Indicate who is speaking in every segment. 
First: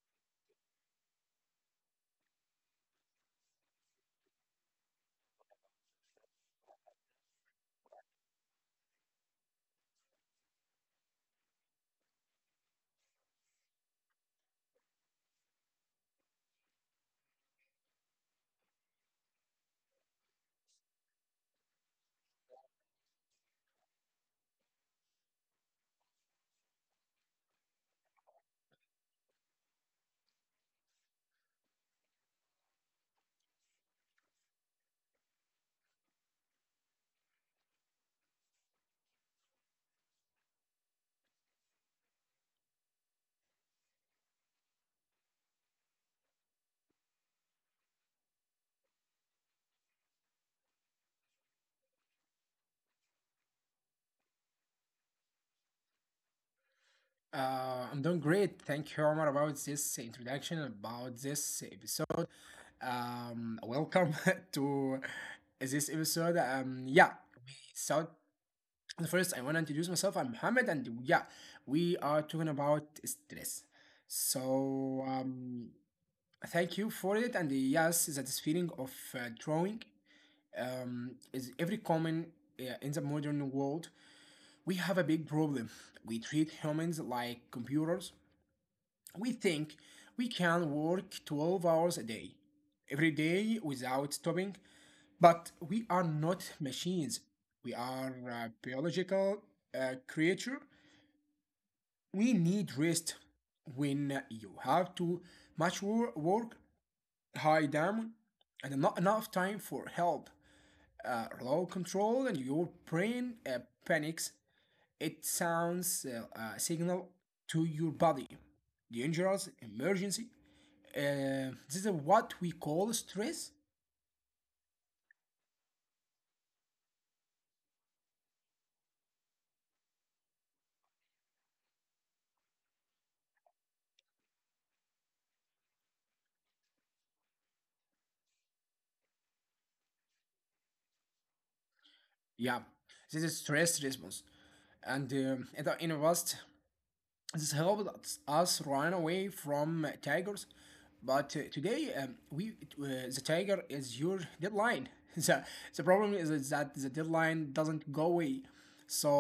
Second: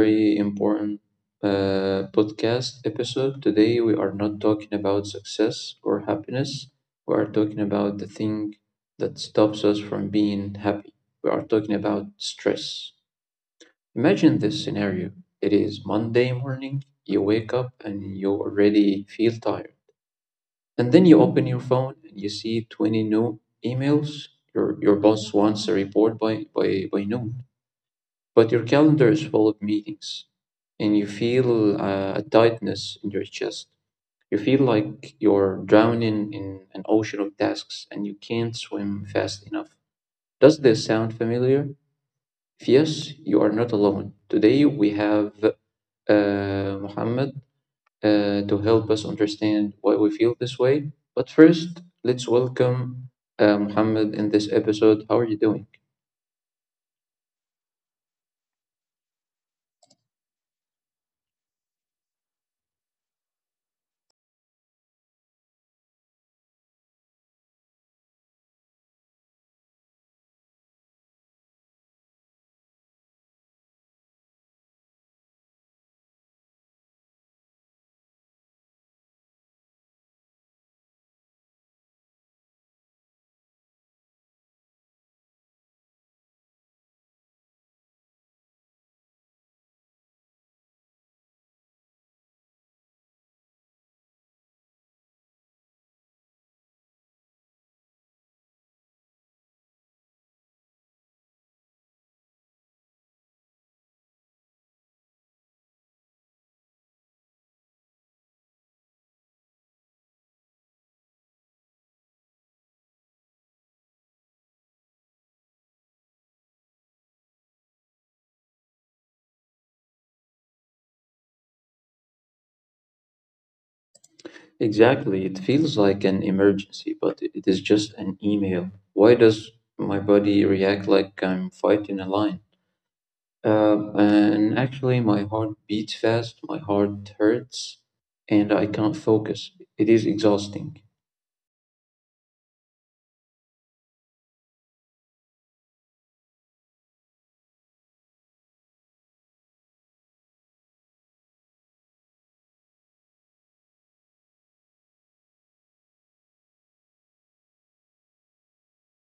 Speaker 1: very important podcast episode. Today, we are not talking about success or happiness. We are talking about the thing that stops us from being happy. We are talking about stress. Imagine this scenario. It is Monday morning, you wake up and you already feel tired. And then you open your phone and you see 20 new emails. Your boss wants a report by noon, but your calendar is full of meetings and you feel a tightness in your chest. You feel like you're drowning in an ocean of tasks and you can't swim fast enough. Does this sound familiar? If yes, you are not alone. Today we have Muhammad to help us understand why we feel this way. But first, let's welcome Muhammad in this episode. How are you doing?
Speaker 2: I'm doing great. Thank you, Omar, about this introduction, about this episode. Welcome to this episode. Yeah, we thought first I want to introduce myself. I'm Mohammed, and yeah, we are talking about stress. So, thank you for it. And yes, that is feeling of drawing is every common in the modern world. We have a big problem. We treat humans like computers. We think we can work 12 hours a day, every day without stopping, but we are not machines. We are a biological creature. We need rest. When you have too much work, high down, and not enough time for help, low control, and your brain panics, it sounds a signal to your body. Dangerous, emergency. This is what we call stress.
Speaker 1: Exactly. It feels like an emergency, but it is just an email. Why does my body react like I'm fighting a lion? And actually, my heart beats fast, my heart hurts, and I can't focus. It is exhausting.
Speaker 2: Yeah, this is stress response. And in the past, this helped us run away from tigers, but today we the tiger is your deadline. the The problem is, that the deadline doesn't go away, so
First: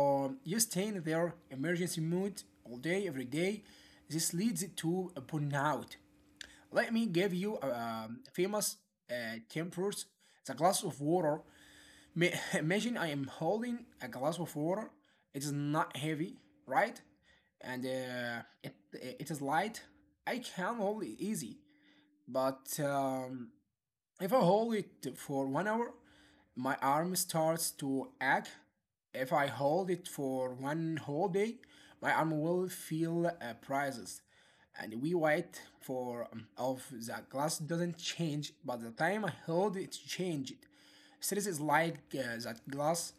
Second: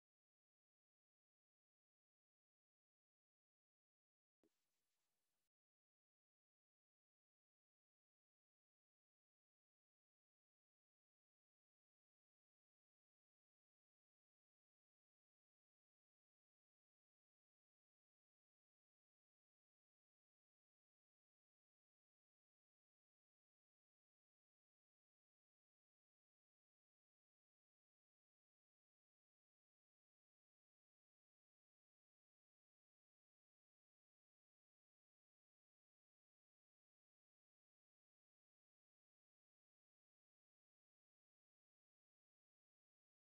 Speaker 2: you stay in their emergency mode all day, every day. This leads to a burnout. Let me give you a, famous tempers. The glass of water. Imagine I am holding a glass of water. It is not heavy, right? And uh, it is light. I can hold it easy. But if I hold it for 1 hour, my arm starts to ache. If I hold it for one whole day, my arm will feel prices. And we wait for of the glass doesn't change, but the time I hold it changed. Stress is like that glass.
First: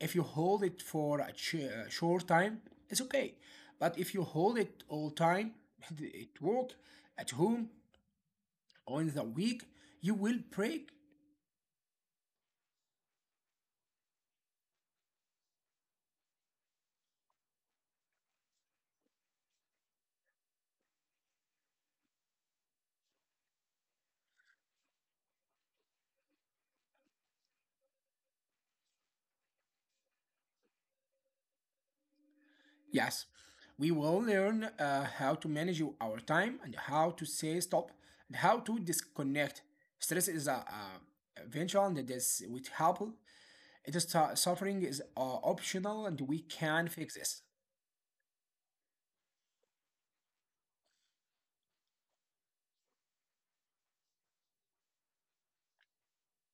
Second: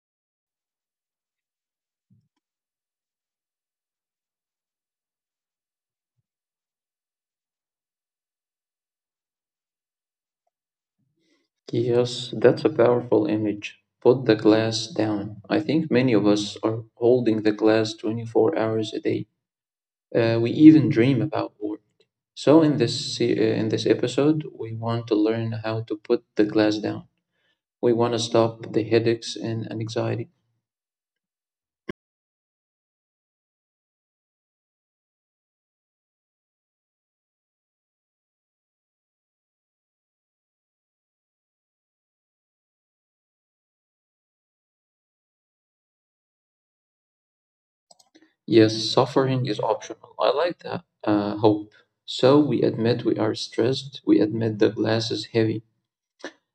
Speaker 2: If you hold it for a short time, it's okay. But if you hold it all time, at work, at home, or in the week, you will break.
Speaker 1: Yes, that's a powerful image. Put the glass down. I think many of us are holding the glass 24 hours a day. We even dream about war. So in in this episode, we want to learn how to put the glass down. We want to stop the headaches and anxiety.
Speaker 2: Yes, we will learn how to manage your- our time and how to say stop and how to disconnect. Stress is a eventual and it is with help. It is suffering is optional and we can fix this.
Speaker 1: Yes, suffering is optional. I like that. Hope. So we admit we are stressed. We admit the glass is heavy.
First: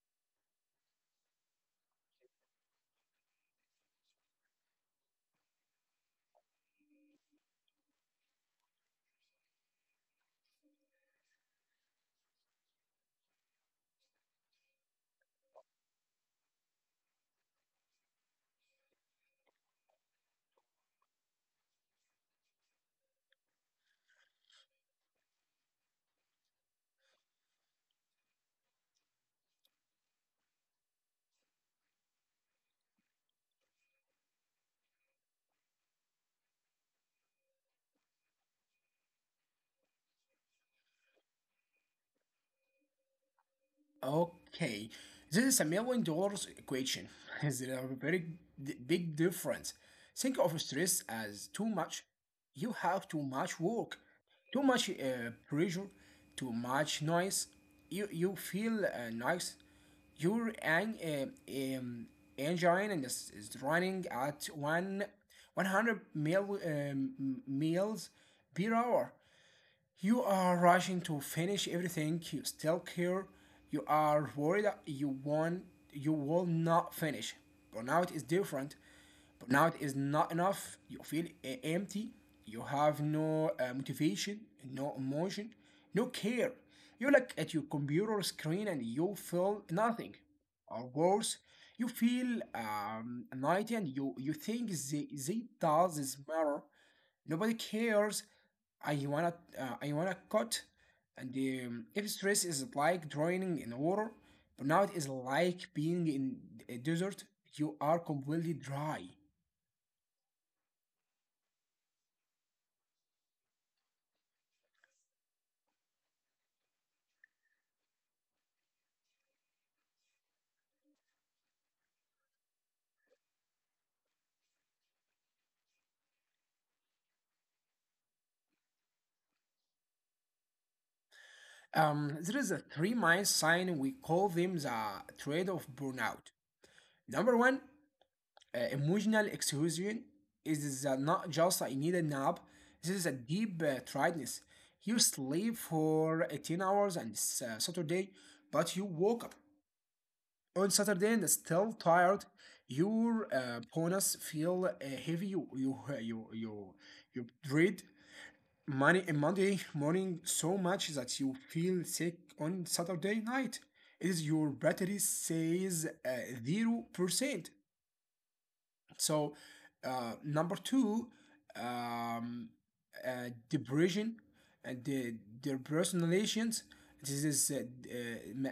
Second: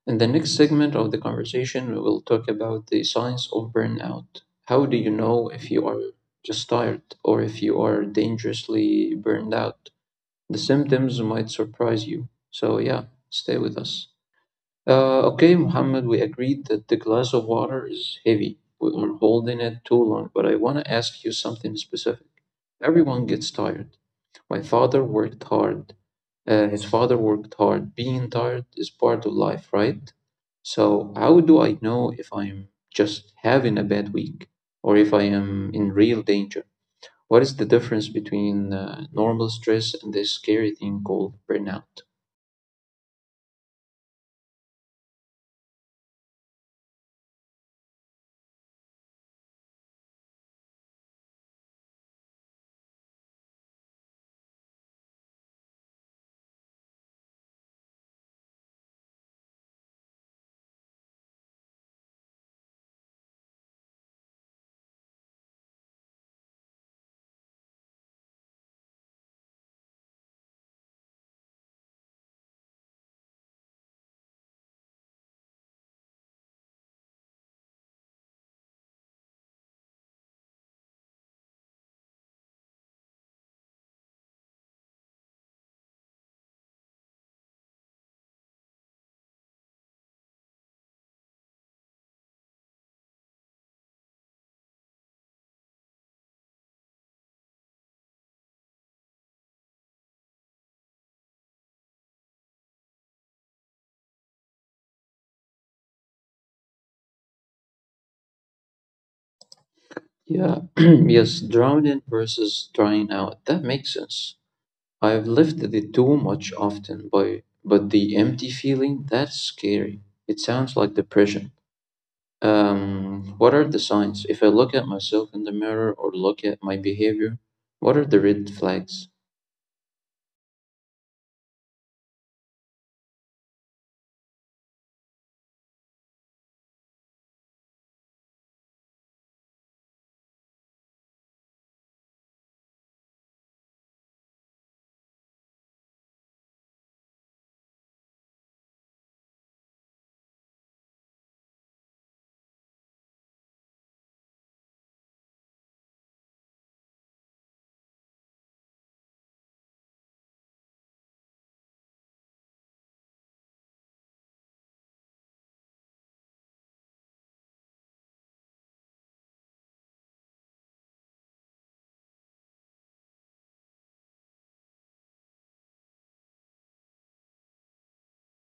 Speaker 1: In the next segment of the conversation, we will talk about the signs of burnout. How do you know if you are just tired or if you are dangerously burned out? The symptoms might surprise you. So yeah, stay with us. Okay, Mohammed, we agreed that the glass of water is heavy. We are holding it too long, but I want to ask you something specific. Everyone gets tired. My father worked hard. His father worked hard. Being tired is part of life, right? So, how do I know if I'm just having a bad week or if I am in real danger? What is the difference between normal stress and this scary thing called burnout?
Speaker 2: Okay, this is a million dollars equation. Is there a very big difference? Think of stress as too much. You have too much work, too much pressure, too much noise. You feel nice. Your engine is running at one 100 mil, miles per hour. You are rushing to finish everything. You still care. You are worried that you will not finish. Burnout is different. Burnout is not enough. You feel empty. You have no motivation, no emotion, no care. You look at your computer screen and you feel nothing. Or worse, you feel anxiety and you think they does this matter. Nobody cares. I wanna, I wanna cut. And if stress is like drowning in water, burnout is like being in a desert. You are completely dry.
Speaker 1: Yeah, yes, drowning versus drying out. That makes sense. I've lived it too much often, but the empty feeling, that's scary. It sounds like depression. What are the signs? If I look at myself in the mirror or look at my behavior, what are the red flags?
Speaker 2: There is a three mind sign. We call them the trade of burnout. Number one, emotional exhaustion is not just I need a nap. This is a deep tiredness. You sleep for 18 hours on Saturday, but you woke up on Saturday and still tired, your bonus feel heavy. You dread money Monday morning so much that you feel sick on Saturday night. Is your battery says 0%? So, number two, um, depression and the their personalizations. This is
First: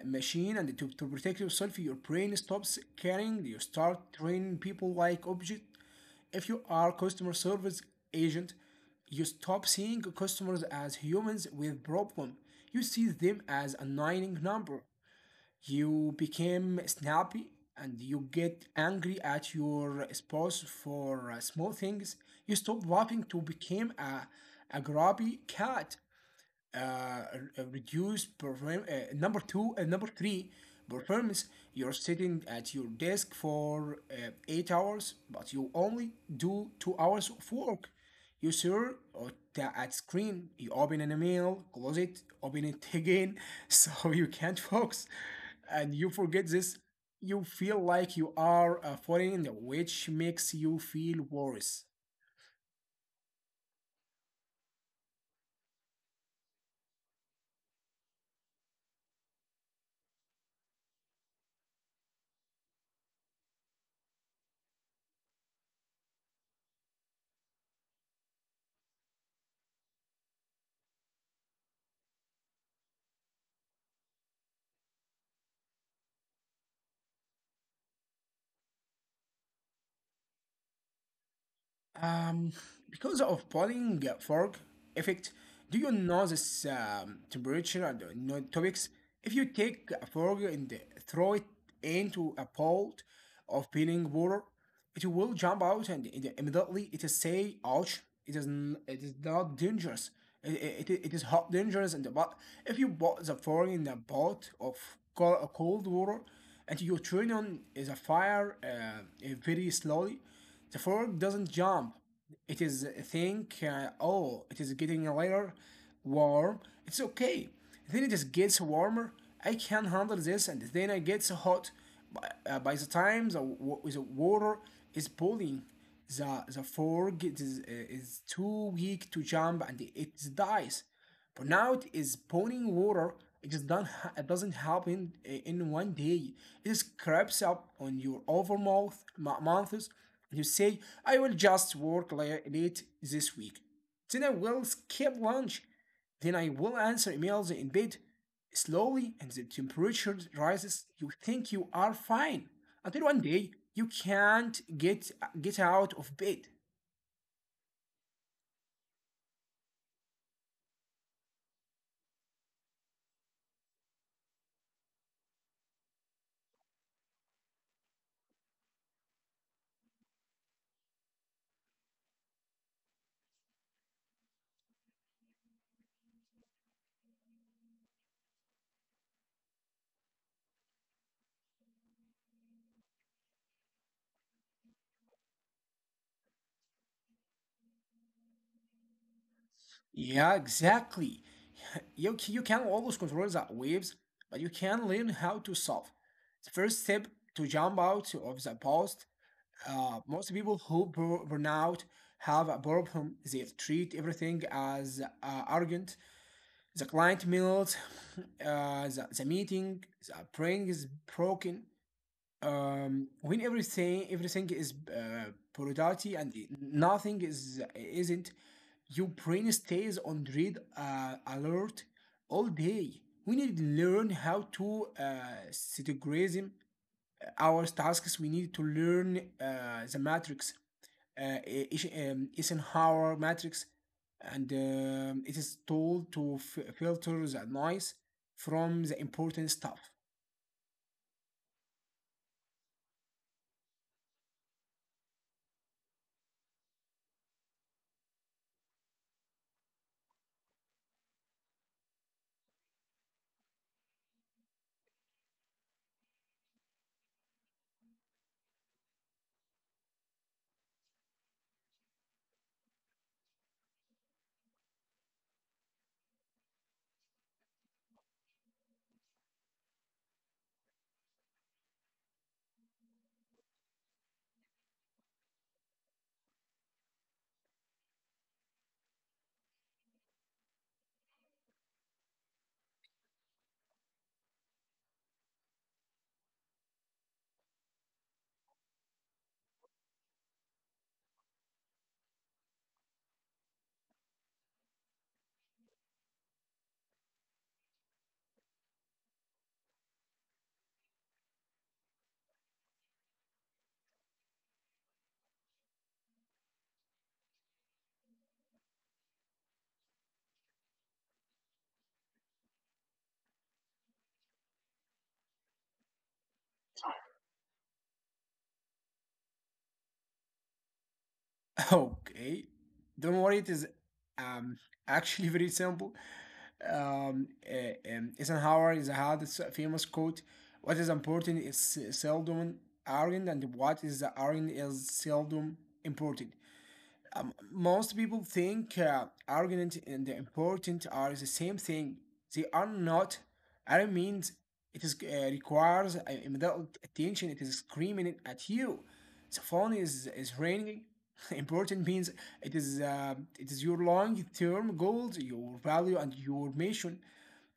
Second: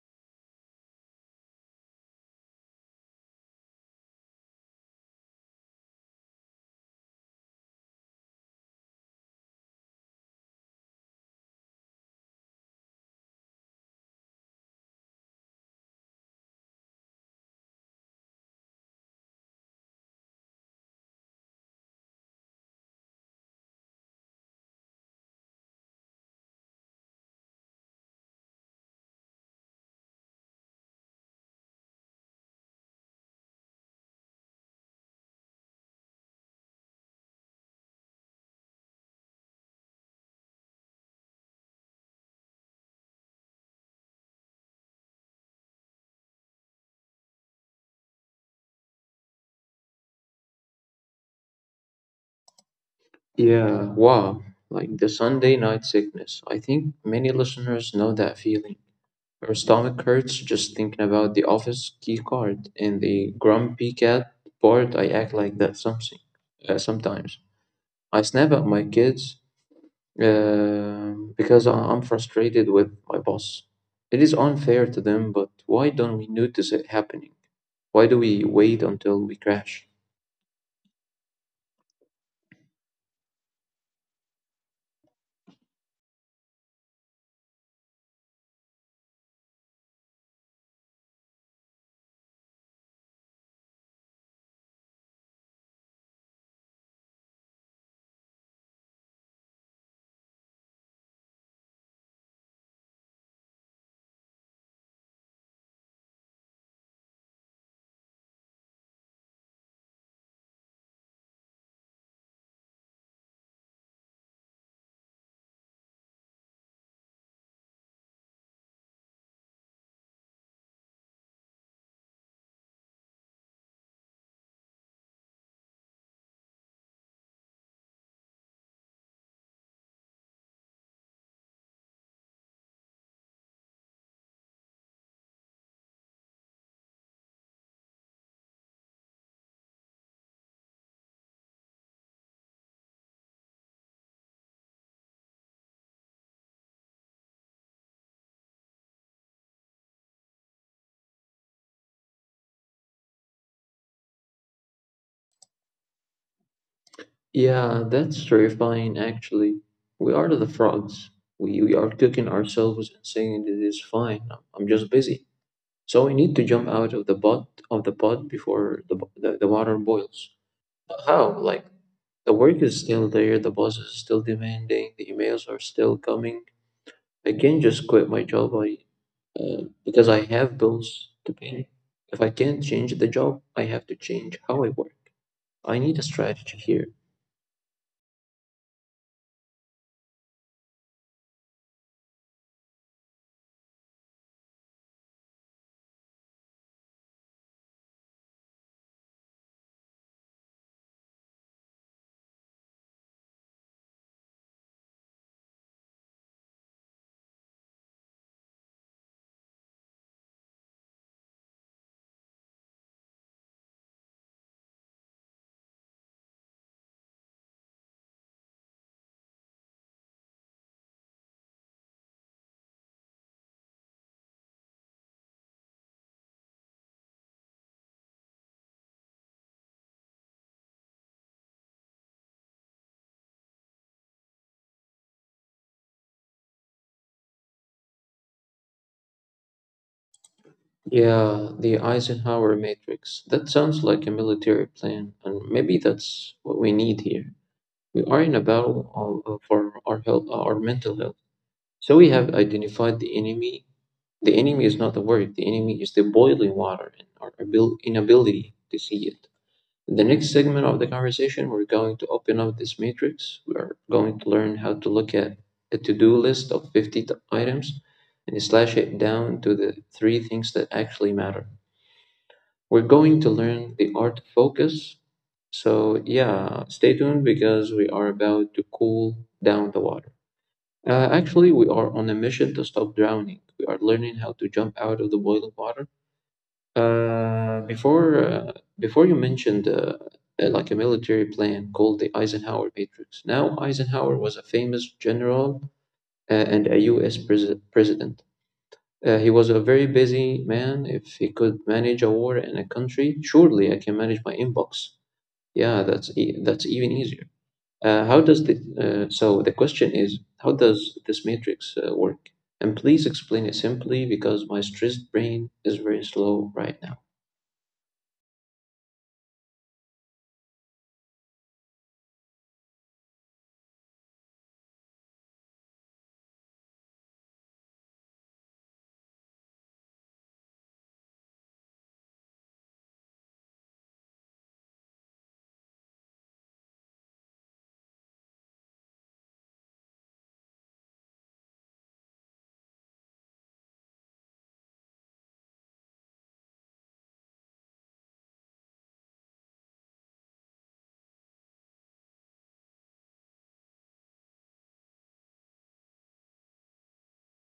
Speaker 2: a machine, and to protect yourself, your brain stops caring. You start training people like object. If you are customer service agent, you stop seeing customers as humans with problem. You see them as a annoying number. You became snappy and you get angry at your spouse for small things. You stop laughing to become a grabby cat uh, reduce perform number two and number three performance. You're sitting at your desk for 8 hours but you only do 2 hours of work. You sure at screen, you open an email, close it, open it again. So you can't focus, and you forget this. You feel like you are a foreigner, which makes you feel worse.
Speaker 1: Yeah, wow, like the Sunday night sickness. I think many listeners know that feeling. Her stomach hurts just thinking about the office key card, and the grumpy cat part. I act like that something sometimes. I snap at my kids because I'm frustrated with my boss. It is unfair to them, but why don't we notice it happening? Why do we wait until we crash?
Speaker 2: Um, because of boiling fog effect, do you know this temperature and no topics? If you take a fog and throw it into a pot of boiling water, it will jump out and immediately it is say, ouch, it is, it is not dangerous. It is hot dangerous, and but if you bought the fog in a pot of cold water and you turn on the fire very slowly, the fork doesn't jump. It is think, oh, it is getting a little warm. It's okay. Then it just gets warmer. I can handle this, and then it gets hot. By the time the water is boiling, the fork is too weak to jump and it dies. But now it is pouring water. It just not, it doesn't happen in one day. It just creeps up on your over months. You say, I will just work late this week. Then I will skip lunch. Then I will answer emails in bed. Slowly, and the temperature rises. You think you are fine until one day you can't get out of bed.
Speaker 1: Yeah, that's terrifying actually. We are the frogs. We are cooking ourselves and saying it is fine. I'm just busy. So we need to jump out of the pot before the water boils. How? Like, the work is still there, the boss is still demanding, the emails are still coming. I can't just quit my job. I Because I have bills to pay. If I can't change the job, I have to change how I work. I need a strategy here.
Speaker 2: Yeah, exactly. You can always control the waves, but you can learn how to solve. The first step to jump out of the past. Most people who burn out have a problem. They treat everything as arrogant. The client mails, the meeting, the praying is broken. When everything is priority and nothing is isn't, your brain stays on red alert all day. We need to learn how to categorize our task is we need to learn the matrix, Eisenhower matrix, and it is told to filter the noise from the important stuff.
Speaker 1: Yeah, the Eisenhower matrix. That sounds like a military plan, and maybe that's what we need here. We are in a for our health, our mental health. So we have identified the enemy. The enemy is not the word, the enemy is the boiling water and our inability to see it. In the next segment of the conversation, we're going to open up this matrix. We are going to learn how to look at a to do list of 50 items and slash it down to the three things that actually matter. We're going to learn the art of focus. So, yeah, stay tuned because we are about to cool down the water. Actually, we are on a mission to stop drowning. We are learning how to jump out of the boiling water. Uh, before, uh, Before you mentioned like a military plan called the Eisenhower Matrix. Now, Eisenhower was a famous general and a U.S. President. He was a very busy man. If he could manage a war in a country, surely I can manage my inbox. Yeah, that's even easier. How does the So the question is, how does this matrix work? And please explain it simply because my stressed brain is very slow right now.
Speaker 2: Okay, don't worry, it is um, actually very simple. Eisenhower is had this famous quote: "What is important is seldom arrogant, and what is arrogant is seldom important." Most people think arrogant and important are the same thing. They are not. I means it is requires immediate attention. It is screaming at you. The phone is ringing. Important means it is uh, it is your long term goals, your value, and your mission.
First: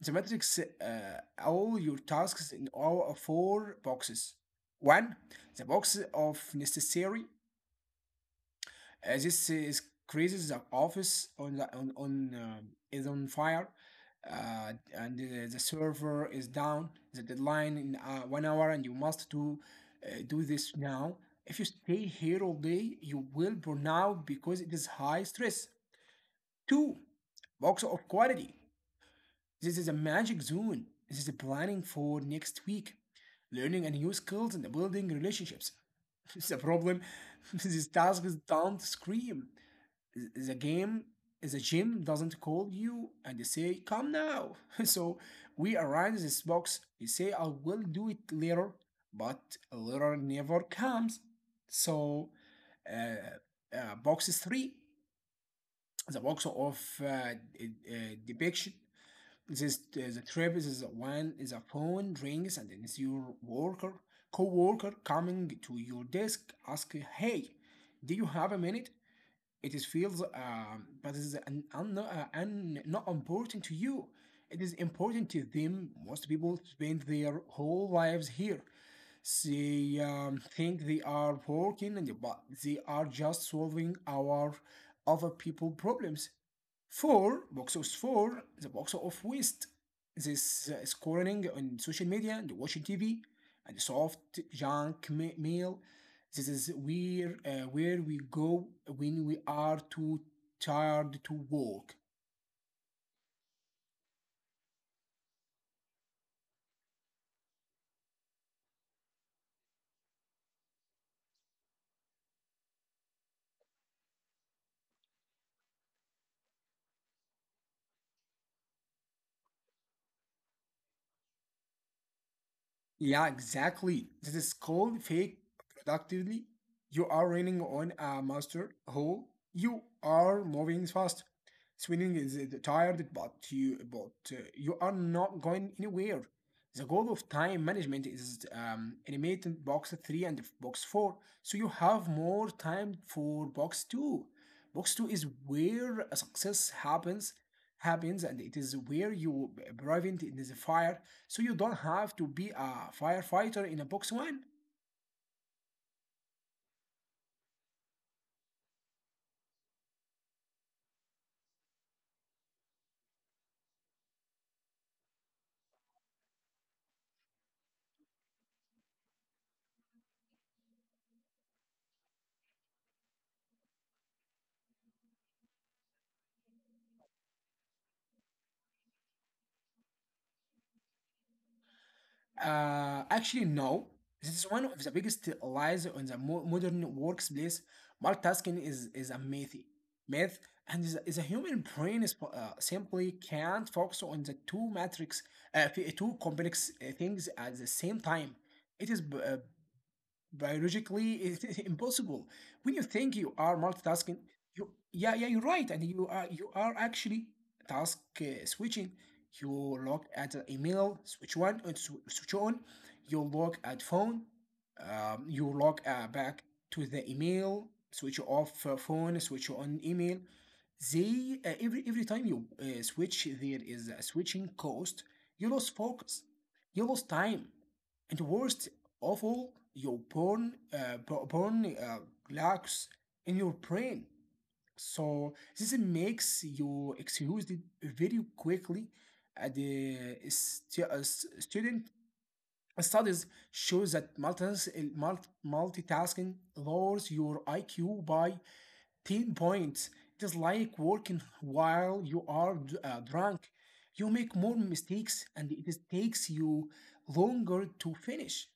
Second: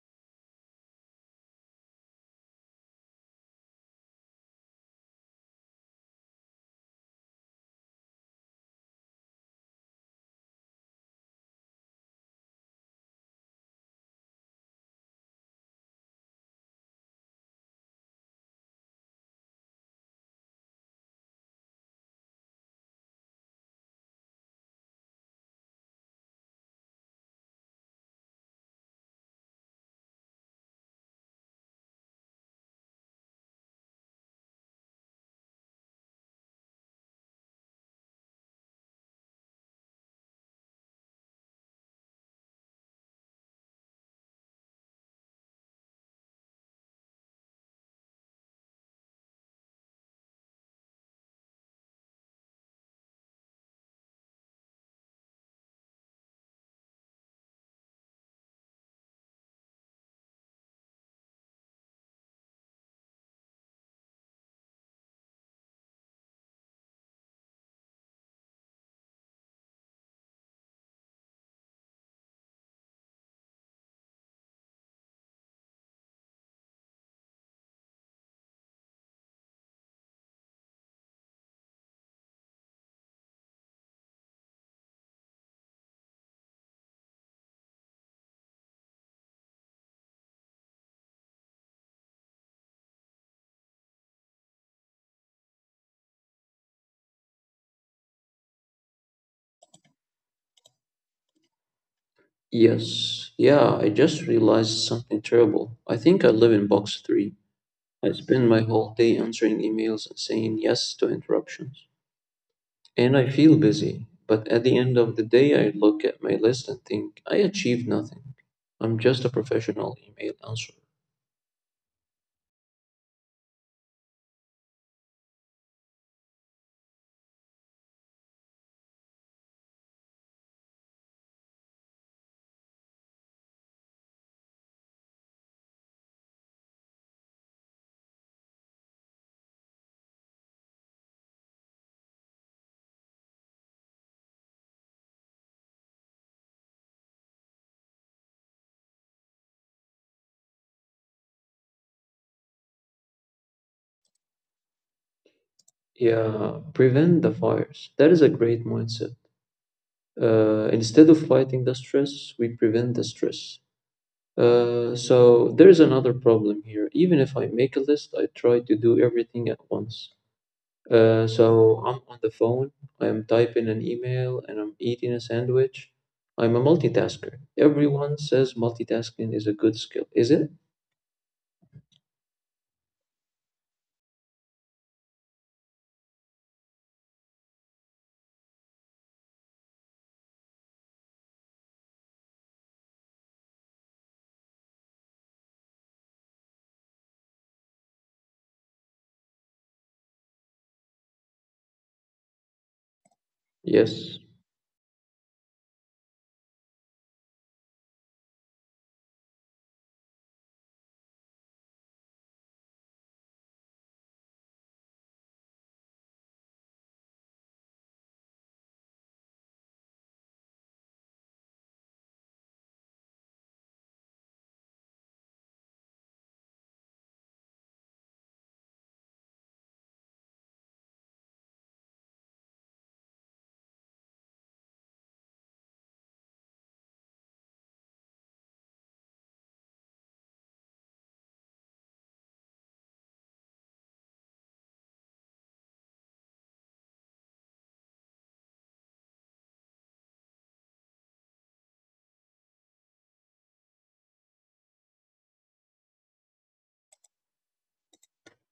Speaker 2: The matrix all your tasks in all four boxes. One, the box of necessary. This is crazy. The office on the, on is on fire, and the server is down. The deadline in 1 hour, and you must do this now. If you stay here all day, you will burn out because it is high stress. Two, box of quality. This is a magic zone. This is a planning for next week, learning and new skills and building relationships. It's a problem. These tasks don't scream. the game the gym doesn't call you and they say come now. So we arrange this box, you say I will do it later, but later never comes. So, box three, the box of uh, depiction, this the trip. This is one is a phone rings and then it's your worker co-worker coming to your desk ask hey, do you have a minute? It is feels, but it is not important to you. It is important to them. Most people spend their whole lives here. They think they are working, and but they are just solving our other people problems. Four, box of four, the box of waste. This scrolling on social media and watching TV and soft junk mail. This is where we go when we are too tired to work.
Speaker 1: Yes, yeah, I just realized something terrible. I think I live in box three. I spend my whole day answering emails and saying yes to interruptions. And I feel busy, but at the end of the day, I look at my list and think I achieved nothing. I'm just a professional email answerer.
Speaker 2: Yeah, exactly. This is called fake productively. You are running on a master hole. You are moving fast. Swimming is tired, but you are not going anywhere. The goal of time management is animated box three and box four, so you have more time for box two. Box two is where a success happens, and it is where you prevent it is a fire, so you don't have to be a firefighter in a box one.
Speaker 1: Yeah, prevent the fires. That is a great mindset. Instead of fighting the stress, we prevent the stress. So there is another problem here. Even if I make a list, I try to do everything at once. So I'm on the phone, I'm typing an email, and I'm eating a sandwich. I'm a multitasker. Everyone says multitasking is a good skill. Is it?
Speaker 2: Actually, no. This is one of the biggest lies on the modern workplace. Multitasking is a myth. Myth and is a human brain simply can't focus on the two matrix, two complex things at the same time. It is biologically it's impossible when you think you are
Speaker 1: Yes.
Speaker 2: multitasking you Yeah, yeah, you're right, and you are actually task switching. You look at the email, switch switch on, you look at phone, you look back to the email, switch off phone, switch on email. They uh, every every time you switch there is a switching cost. You lose focus, you lose time, and worst awful, your burn lacks in your brain. So this makes you excuse it very quickly. The student studies show that multitasking lowers your iq by 10 points. It is like working while you are drunk. You make more mistakes and it is- takes you longer to finish.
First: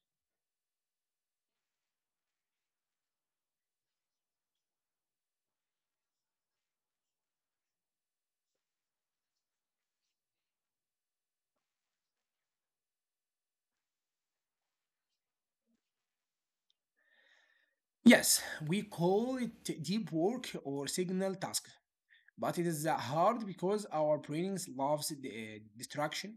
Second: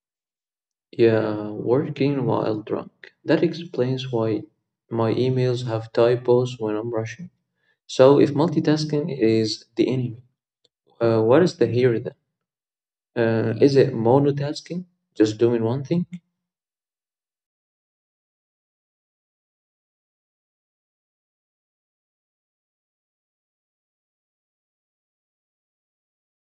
Speaker 1: Yeah, working while drunk. That explains why my emails have typos when I'm rushing. So, if multitasking is the enemy, what is the hero then? Is it monotasking, just doing one thing?
Speaker 2: Yes, we call it deep work or signal task, but it is hard because our brains loves the distraction.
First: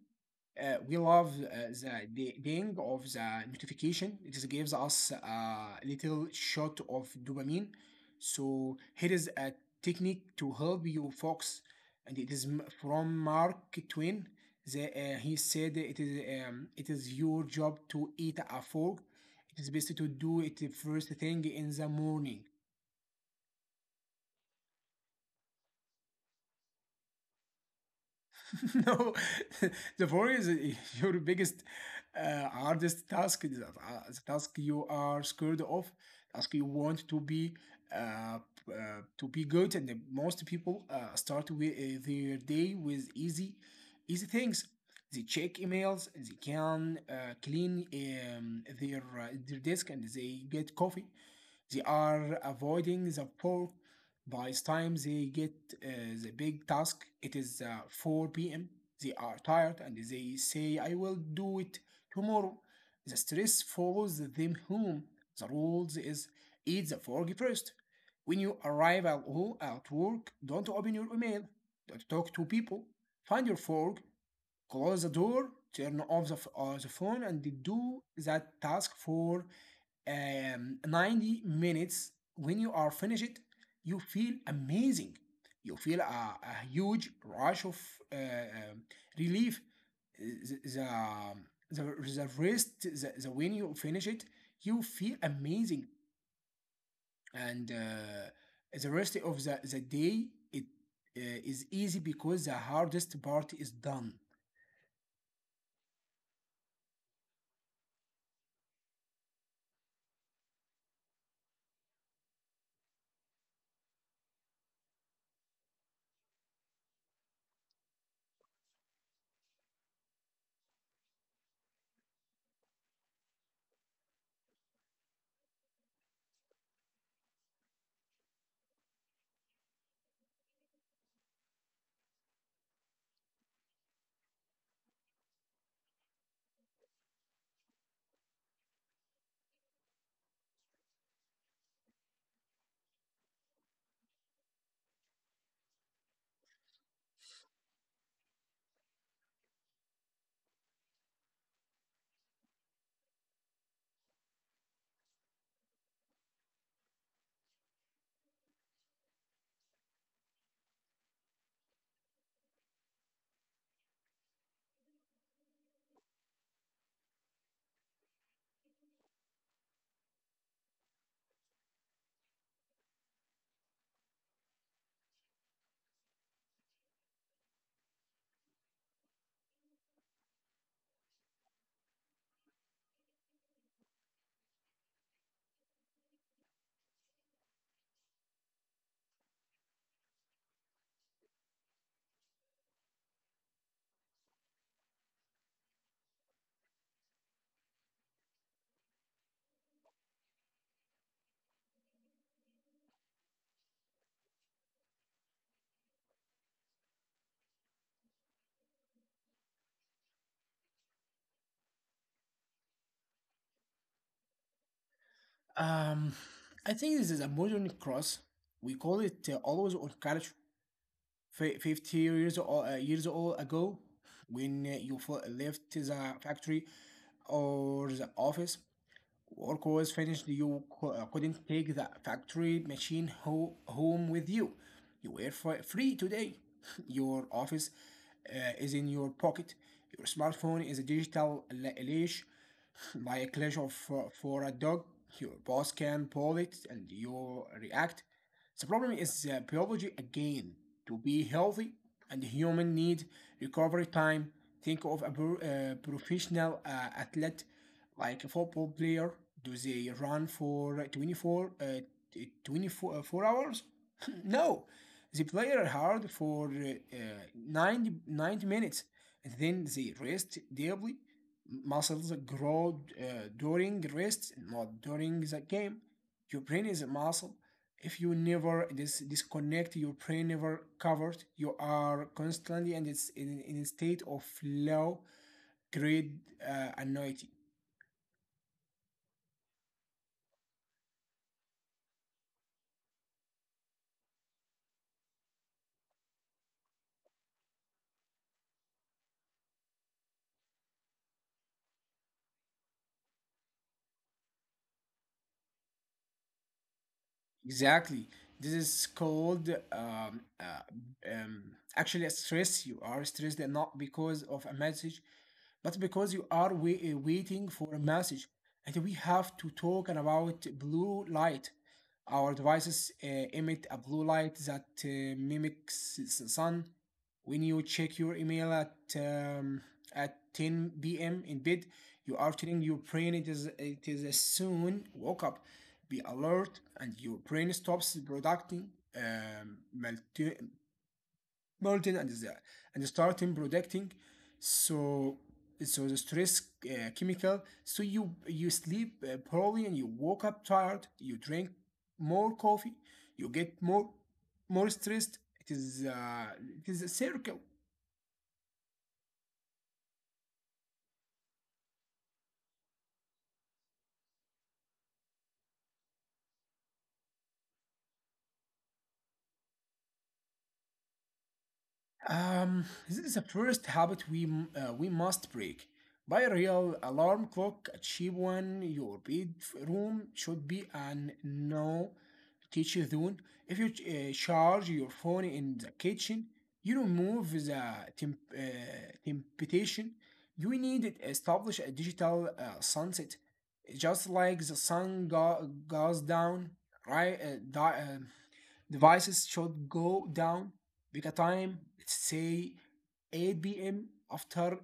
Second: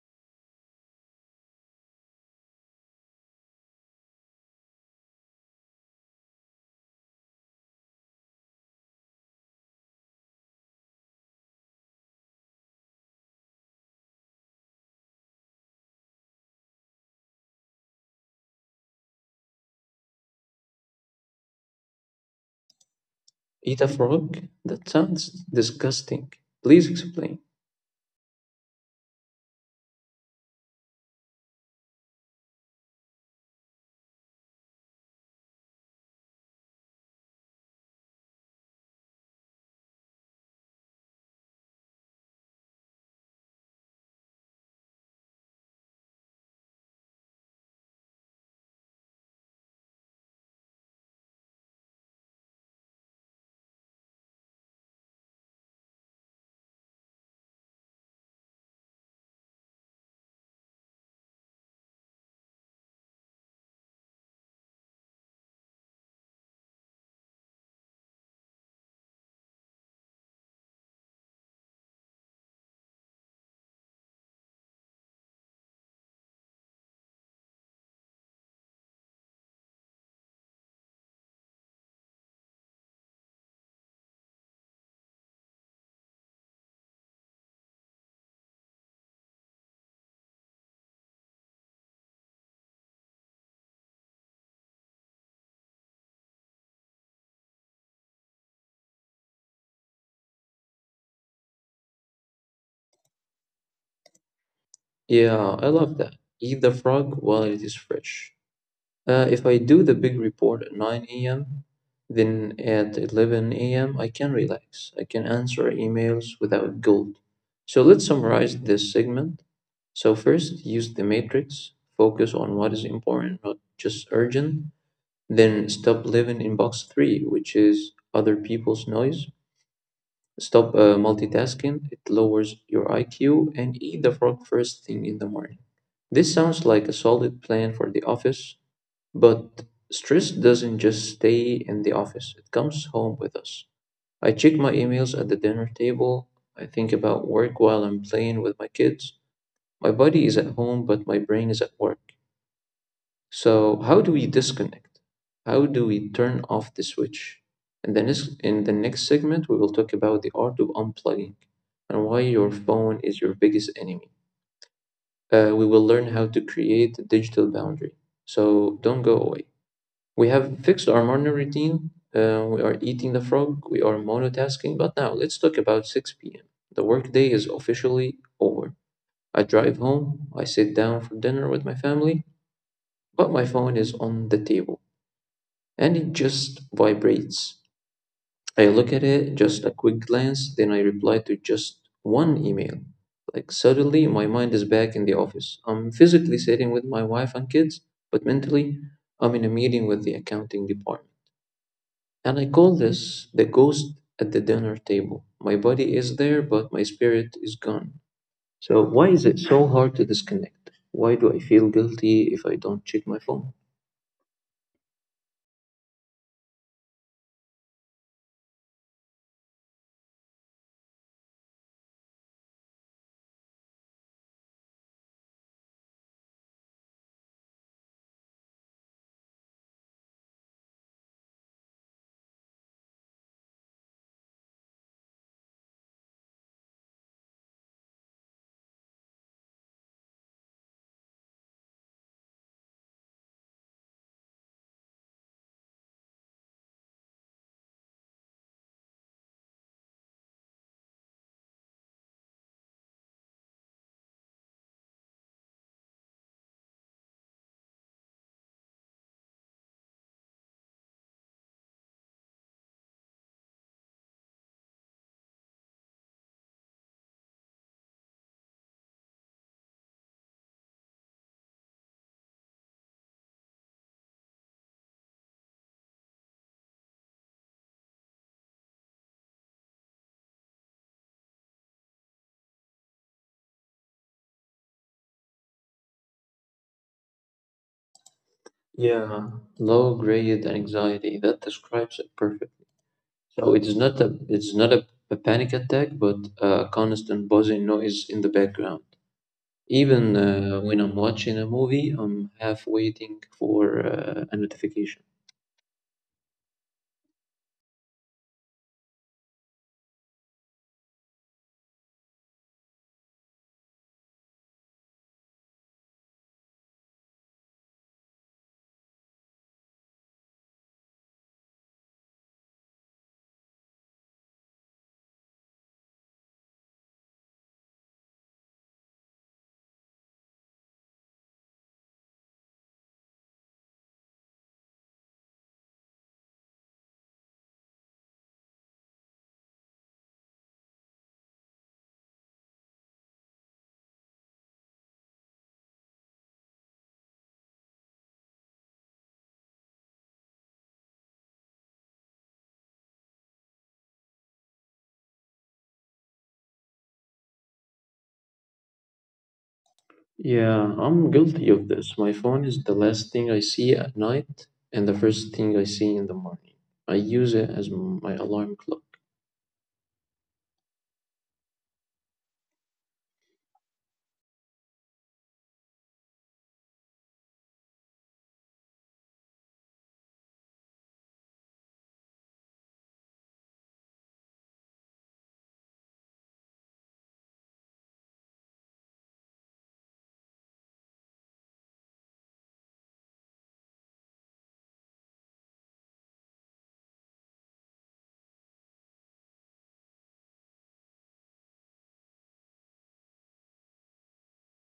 Speaker 2: We love the ding of the notification. It is gives us a little shot of dopamine. So here is a technique to help you focus, and it is from Mark Twain. He said it is your job to eat a fork. It is best to do it the first thing in the morning.
Speaker 1: Eat a frog? That sounds disgusting. Please explain.
Speaker 2: No, the worry is your biggest, hardest task, is, the task you are scared of, task you want to be, uh, to be good. And the most people start with their day with easy, easy things. They check emails, they can clean their desk, and they get coffee. They are avoiding the pork. By the time they get the big task, it is 4 p.m. They are tired and they say, "I will do it tomorrow." The stress follows them home. The rules is eat the frog first. When you arrive at at work, don't open your email. Don't talk to people. Find your fork, close the door, turn off the, the phone, and do that task for 90 minutes. When you are finished you feel amazing, you feel a huge rush of uh, um, relief. The, um, the, the rest the, the when you finish it you feel amazing, and the rest of the day it is easy because the hardest part is done.
Speaker 1: Yeah, I love that. Eat the frog while it is fresh. If I do the big report at 9 a.m., then at 11 a.m., I can relax. I can answer emails without guilt. So let's summarize this segment. So, first, use the matrix, focus on what is important, not just urgent. Then, stop living in box three, which is other people's noise. Stop multitasking, it lowers your IQ, and eat the frog first thing in the morning. This sounds like a solid plan for the office, but stress doesn't just stay in the office, it comes home with us. I check my emails at the dinner table. I think about work while I'm playing with my kids. My body is at home, but my brain is at work. So, how do we disconnect? How do we turn off the switch? And then, in the next segment, we will talk about the art of unplugging and why your phone is your biggest enemy. We will learn how to create a digital boundary. So, don't go away. We have fixed our morning routine. We are eating the frog. We are monotasking. But now let's talk about 6 p.m. The workday is officially over. I drive home. I sit down for dinner with my family, but my phone is on the table and it just vibrates. I look at it, just a quick glance, then I reply to just one email. Like, suddenly, my mind is back in the office. I'm physically sitting with my wife and kids, but mentally, I'm in a meeting with the accounting department. And I call this the ghost at the dinner table. My body is there, but my spirit is gone. So, why is it so hard to disconnect? Why do I feel guilty if I don't check my phone?
Speaker 2: um, I think this is a modern cross. We call it always on culture. 50 years or years old ago, when you left the factory or the office, work was finished. You couldn't take the factory machine home with you. You were free today. Your office is in your pocket. Your smartphone is a digital leash, like a leash of, for a dog. Your boss can pull it and you react. The problem is biology again. To be healthy and human need recovery time. Think of a professional athlete, like a football player, do they run for like, 24, 24 4 hours? No, they play hard for 90, ninety minutes. And then they rest deeply. Muscles grow during rest, not during the game. Your brain is a muscle. If you never disconnect, your brain never covered. You are constantly and it's in a state of low grade anxiety.
Speaker 1: Yeah, low grade anxiety. That describes it perfectly. So it's not a, a panic attack, but a constant buzzing noise in the background. Even when I'm watching a movie, I'm half waiting for a notification.
Speaker 2: Exactly. This is called actually a stress. You are stressed not because of a message, but because you are waiting for a message. And we have to talk about blue light. Our devices emit a blue light that mimics the sun. When you check your email at 10 p.m. in bed, you are telling your brain it is a soon woke up. Be alert, and your brain stops producing um, melting and and starting producing. So so the stress chemical. So you sleep poorly and you woke up tired. You drink more coffee. You get more stressed. It is a circle.
Speaker 1: Yeah, I'm guilty of this. My phone is the last thing I see at night and the first thing I see in the morning. I use it as my alarm clock.
Speaker 2: This is the first habit we must break. Buy a real alarm clock, a cheap one. Your bedroom should be an no teach zone. If you charge your phone in the kitchen, you remove the temptation. You need to establish a digital sunset, just like the sun goes down. Right, devices should go down. Pick a time, let's say 8 p.m. After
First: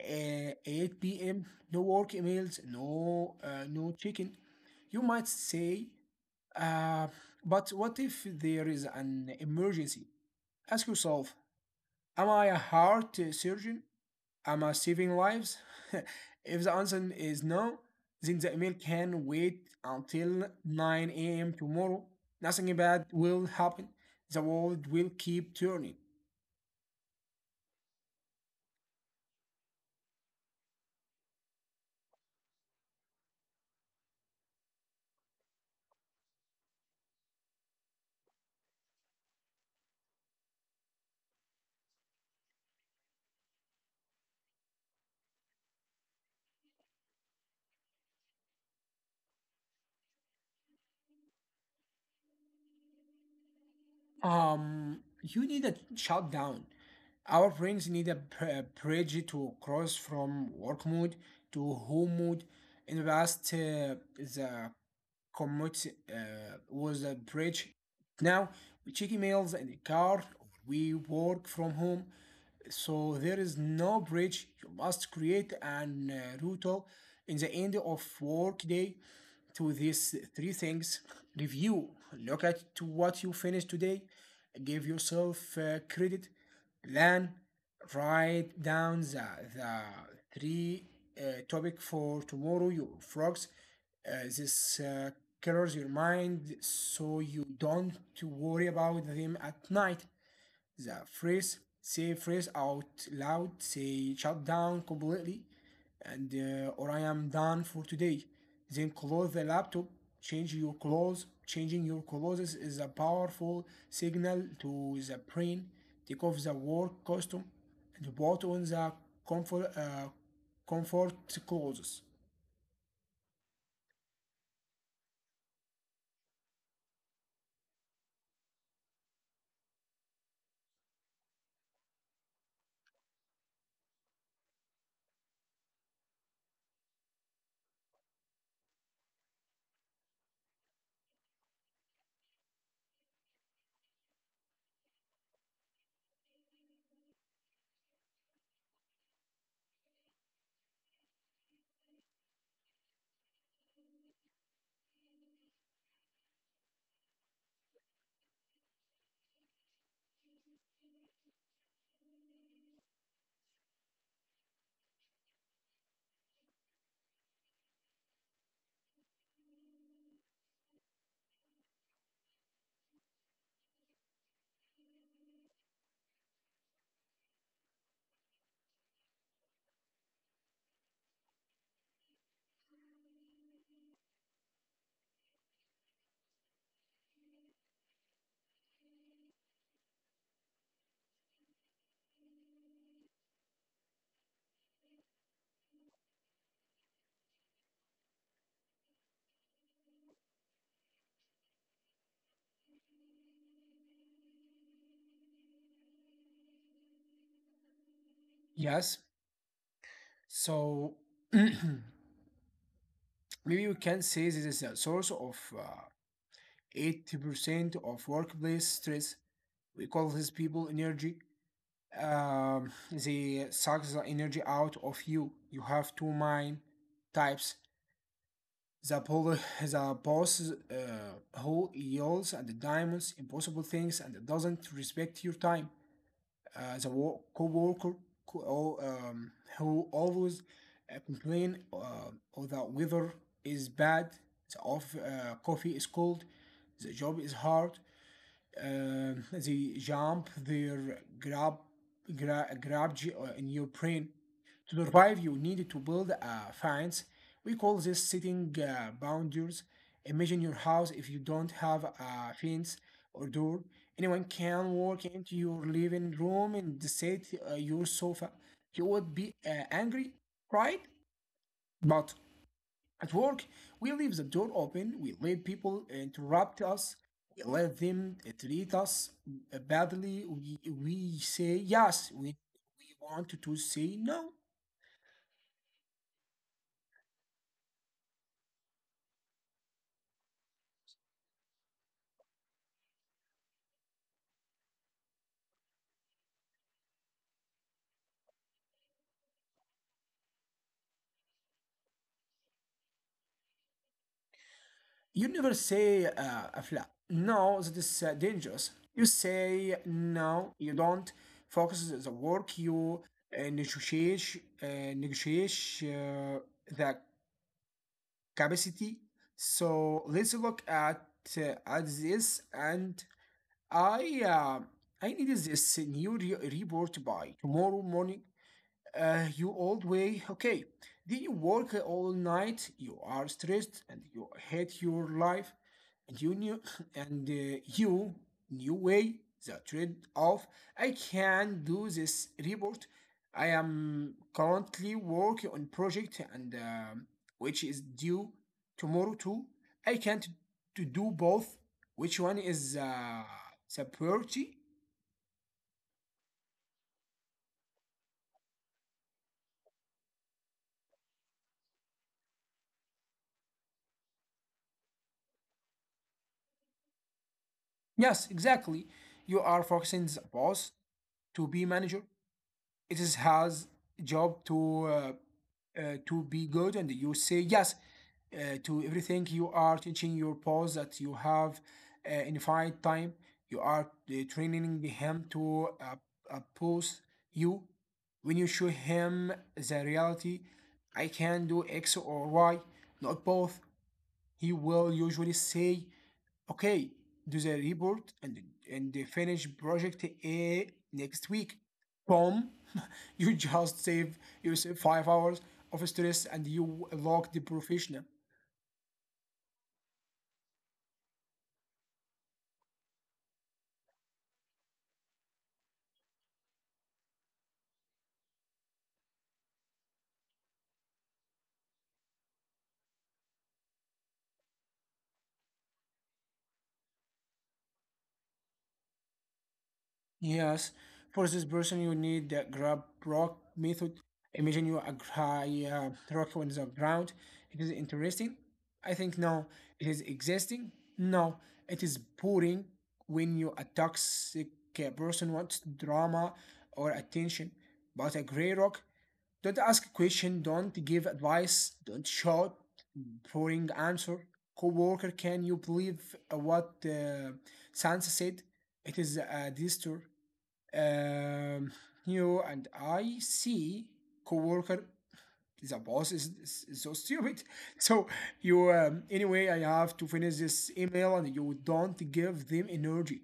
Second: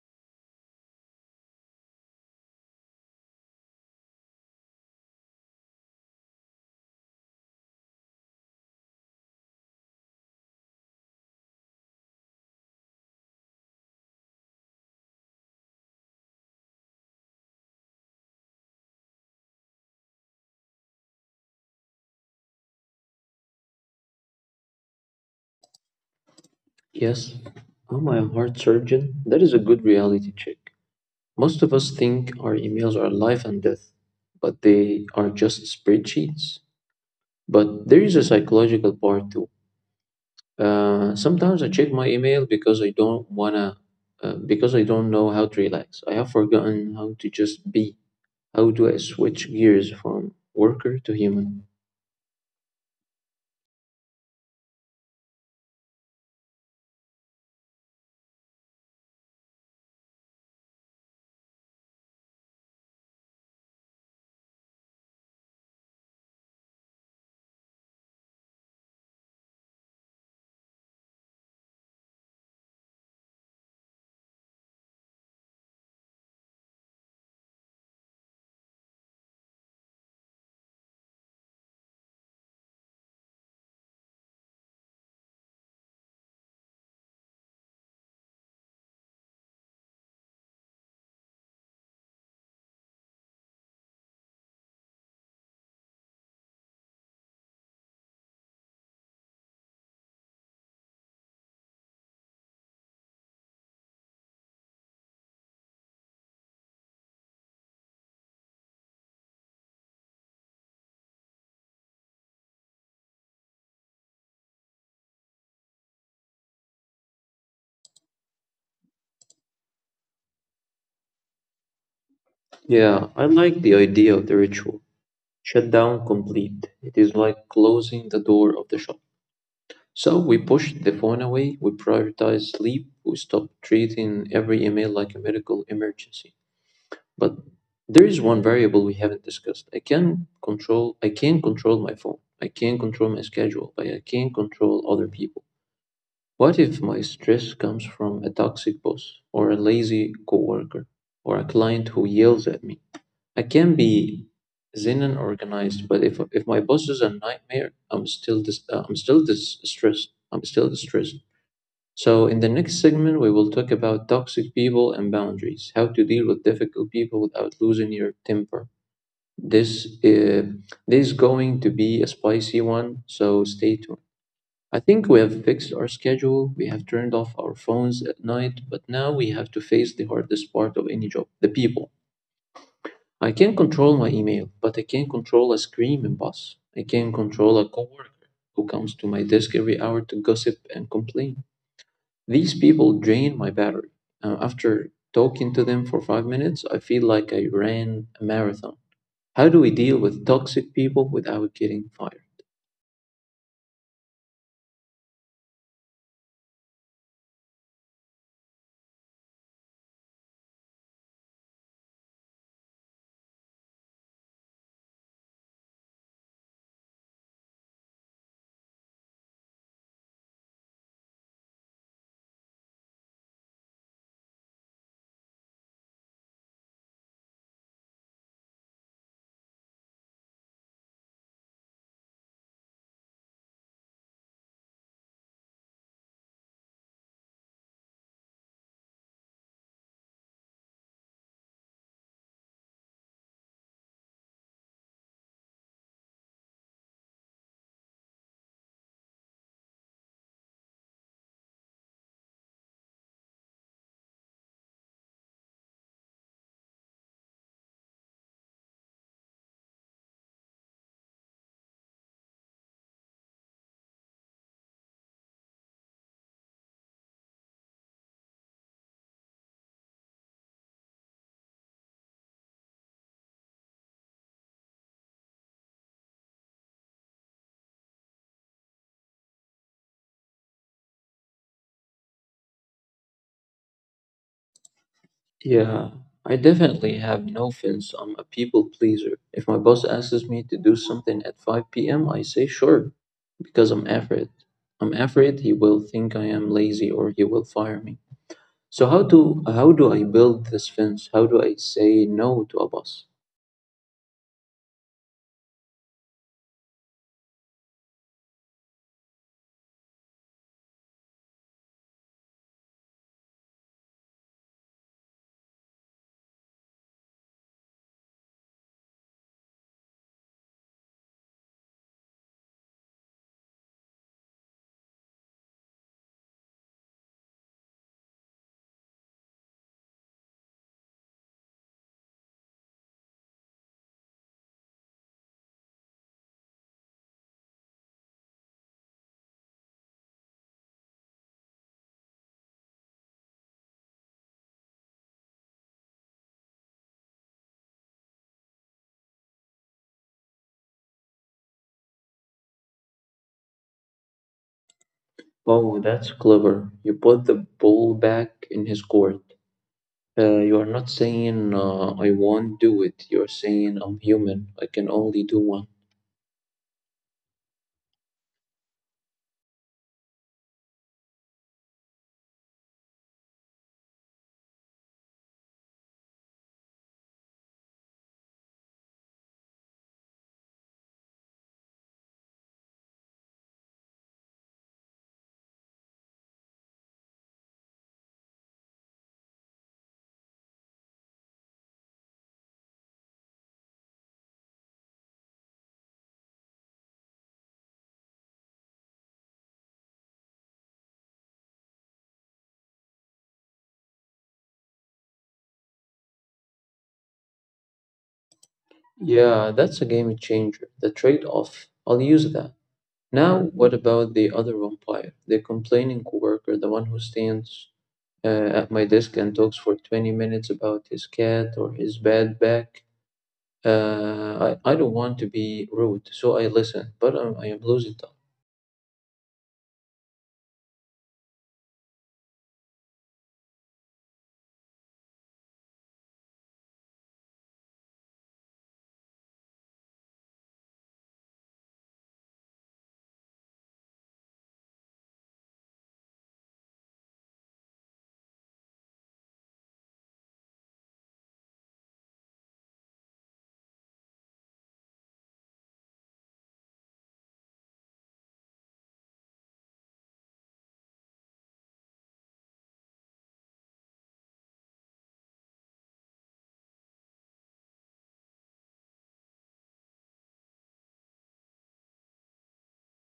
Speaker 2: 8 p.m., no work emails, no checking. You might say, uh, but what if there is an emergency? Ask yourself, am I a heart surgeon? Am I saving lives? If the answer is no, then the email can wait until 9 a.m. tomorrow. Nothing bad will happen. The world will keep turning.
Speaker 1: Yes, am I a heart surgeon? That is a good reality check. Most of us think our emails are life and death, but they are just spreadsheets. But there is a psychological part too. Sometimes I check my email because I don't wanna, because I don't know how to relax. I have forgotten how to just be. How do I switch gears from worker to human?
Speaker 2: You need a shutdown. Our brains need a bridge to cross from work mode to home mode. In the past, the commute was a bridge. Now, we check emails in the car or we work from home, so there is no bridge. You must create an ritual in the end of workday to these three things. Review, look at to what you finished today, give yourself credit, then write down the three topic for tomorrow you frogs. This clears your mind so you don't worry about them at night. The phrase, say phrase out loud, say shut down completely, and or I am done for today. Then close the laptop, change your clothes. Changing your clothes is a powerful signal to the brain. Take off the work costume and put on the comfort, uh, comfort clothes.
Speaker 1: Yeah, I like the idea of the ritual. Shutdown complete. It is like closing the door of the shop. So we pushed the phone away, we prioritize sleep, we stop treating every email like a medical emergency. But there is one variable we haven't discussed. I can control my phone. I can control my schedule, but I can't control other people. What if my stress comes from a toxic boss, or a lazy coworker, or a client who yells at me? I can be zen and organized, but if my boss is a nightmare, I'm still stressed. I'm still distressed. So in the next segment, we will talk about toxic people and boundaries, how to deal with difficult people without losing your temper. This uh, this is going to be a spicy one, so stay tuned. I think we have fixed our schedule, we have turned off our phones at night, but now we have to face the hardest part of any job: the people. I can't control my email, but I can control a screaming boss. I can control a coworker who comes to my desk every hour to gossip and complain. These people drain my battery. After talking to them for 5 minutes, I feel like I ran a marathon. How do we deal with toxic people without getting fired?
Speaker 2: Yes, so maybe you can say this is a source of 80% of workplace stress. We call this people energy. They suck the energy out of you. You have two mind types. The, pol- the boss who yells at the diamonds, impossible things, and doesn't respect your time. The co-worker co- oh, um, who always complain of the weather is bad, the coffee is cold, the job is hard, they jump their grab, gra- grab in your brain. To survive, you need to build a fence. We call this setting boundaries. Imagine your house if you don't have a fence or door. Anyone can walk into your living room and sit your sofa. You would be angry, right? But at work, we leave the door open, we let people interrupt us, we let them treat us badly, we say yes. We want to say no.
Speaker 1: Yeah, I definitely have no fins. I'm a people pleaser. If my boss asks me to do something at 5 p.m., I say sure because I'm afraid. I'm afraid he will think I am lazy or he will fire me. So how do I build this fence? How do I say no to a boss?
Speaker 2: You never say a flat no, that is dangerous. You say no, you don't focus the work, you negotiate, negotiate uh, the capacity. So let's look at this, and I uh, I need this new report by tomorrow morning. You old way, okay? Did you work all night. You are stressed and you hate your life. Junior, and you new way the trade off. I can do this report, I am currently working on project and which is due tomorrow too. I can't to do both. Which one is the priority?
Speaker 1: Oh, that's clever. You put the ball back in his court. You are not saying I won't do it. You're saying I'm human. I can only do one.
Speaker 2: Yes, exactly. You are focusing the boss to be manager. It is his job to be good, and you say yes to everything. You are teaching your boss that you have infinite time. You are training him to oppose you. When you show him the reality, I can do x or y, not both, he will usually say, okay, do the report and the finish project A next week. Boom! You just save yourself 5 hours of stress and you look the professional.
Speaker 1: Yeah, that's a game changer. The trade-off. I'll use that. Now, what about the other vampire? The complaining coworker, the one who stands at my desk and talks for 20 minutes about his cat or his bad back. I don't want to be rude, so I listen, but I am losing time.
Speaker 2: Yes, for this person, you need the grab rock method. Imagine you a high rock on the ground. It is interesting. I think no, it is existing. No, it is boring when you a toxic person wants drama or attention. But a gray rock. Don't ask a question, don't give advice, don't shout boring answer. Co-worker, can you believe what Sansa said? It is a disaster. Um, you and I see, co-worker, the boss is, is so stupid. So you, anyway, I have to finish this email and you don't give them energy.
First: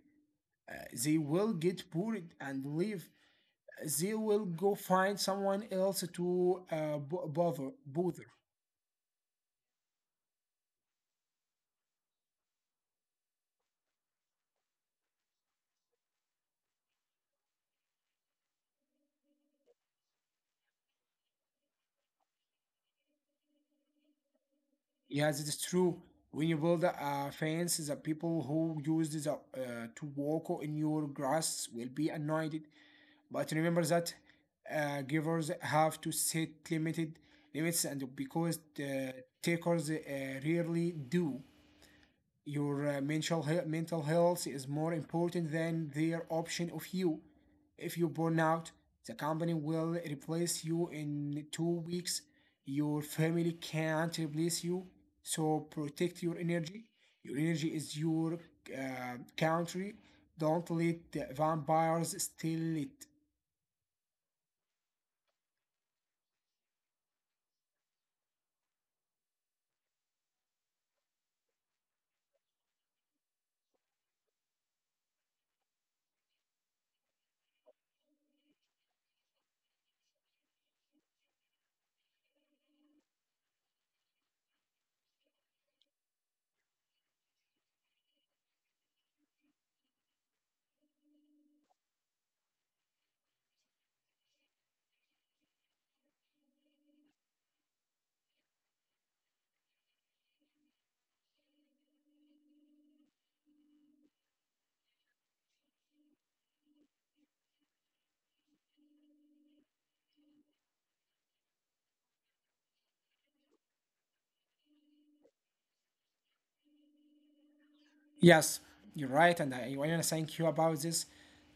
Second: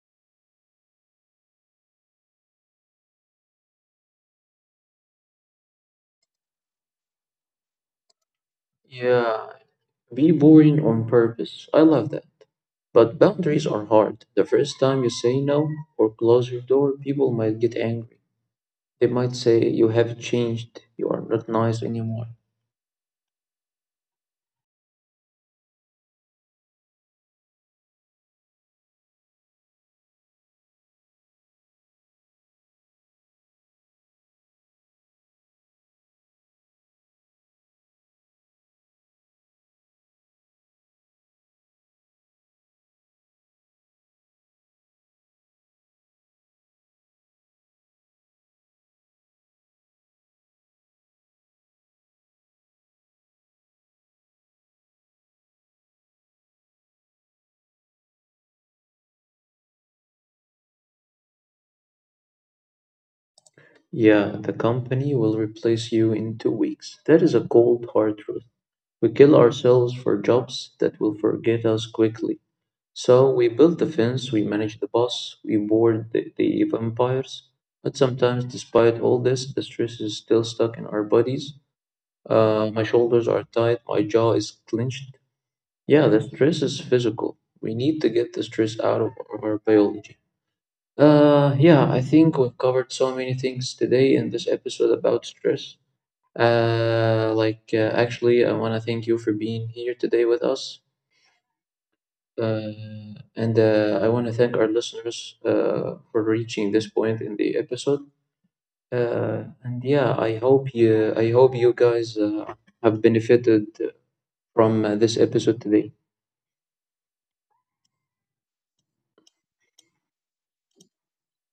Speaker 2: They will get bored and leave. They will go find someone else to bother. Bother.
Speaker 1: Yeah, be boring on purpose. I love that. But boundaries are hard. The first time you say no or close your door, people might get angry. They might say, you have changed, you are not nice anymore.
Speaker 2: Yes, it is true. When you build a fence, the people who use the to walk in your grass will be annoyed. But remember that givers have to set limited limits, and because the takers rarely do. Your mental health is more important than their option of you. If you burn out, the company will replace you in 2 weeks. Your family can't replace you, so protect your energy. Your energy is your country. Don't let the vampires steal it.
Speaker 1: Yeah, the company will replace you in 2 weeks. That is a cold hard truth. We kill ourselves for jobs that will forget us quickly. So we build the fence, we manage the boss, we board the vampires. But sometimes, despite all this, the stress is still stuck in our bodies. My shoulders are tight, my jaw is clenched. Yeah, the stress is physical. We need to get the stress out of our biology. Yeah, I think we've covered so many things today in this episode about stress. Actually, I want to thank you for being here today with us. And I want to thank our listeners for reaching this point in the episode. And yeah, I hope you guys have benefited from this episode today.
Speaker 2: Yes, you're right, and I want to thank you about this.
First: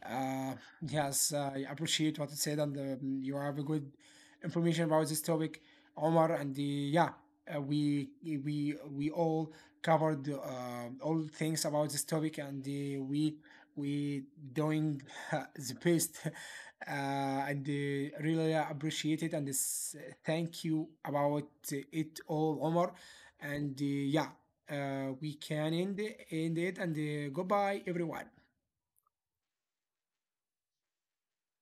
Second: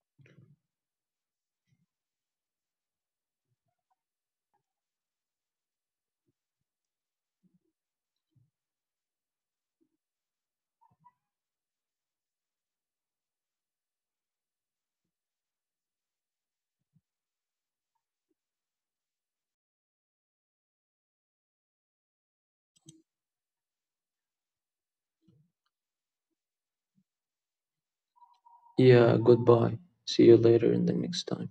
Speaker 2: Uh, yes, I appreciate what you said, and you have a good information about this topic, Omar. And yeah, we all covered all things about this topic, and we doing the best, and really appreciate it, and this, thank you about it all, Omar. And yeah, we can end it and goodbye everyone.
Speaker 1: Yeah, goodbye. See you later in the next time.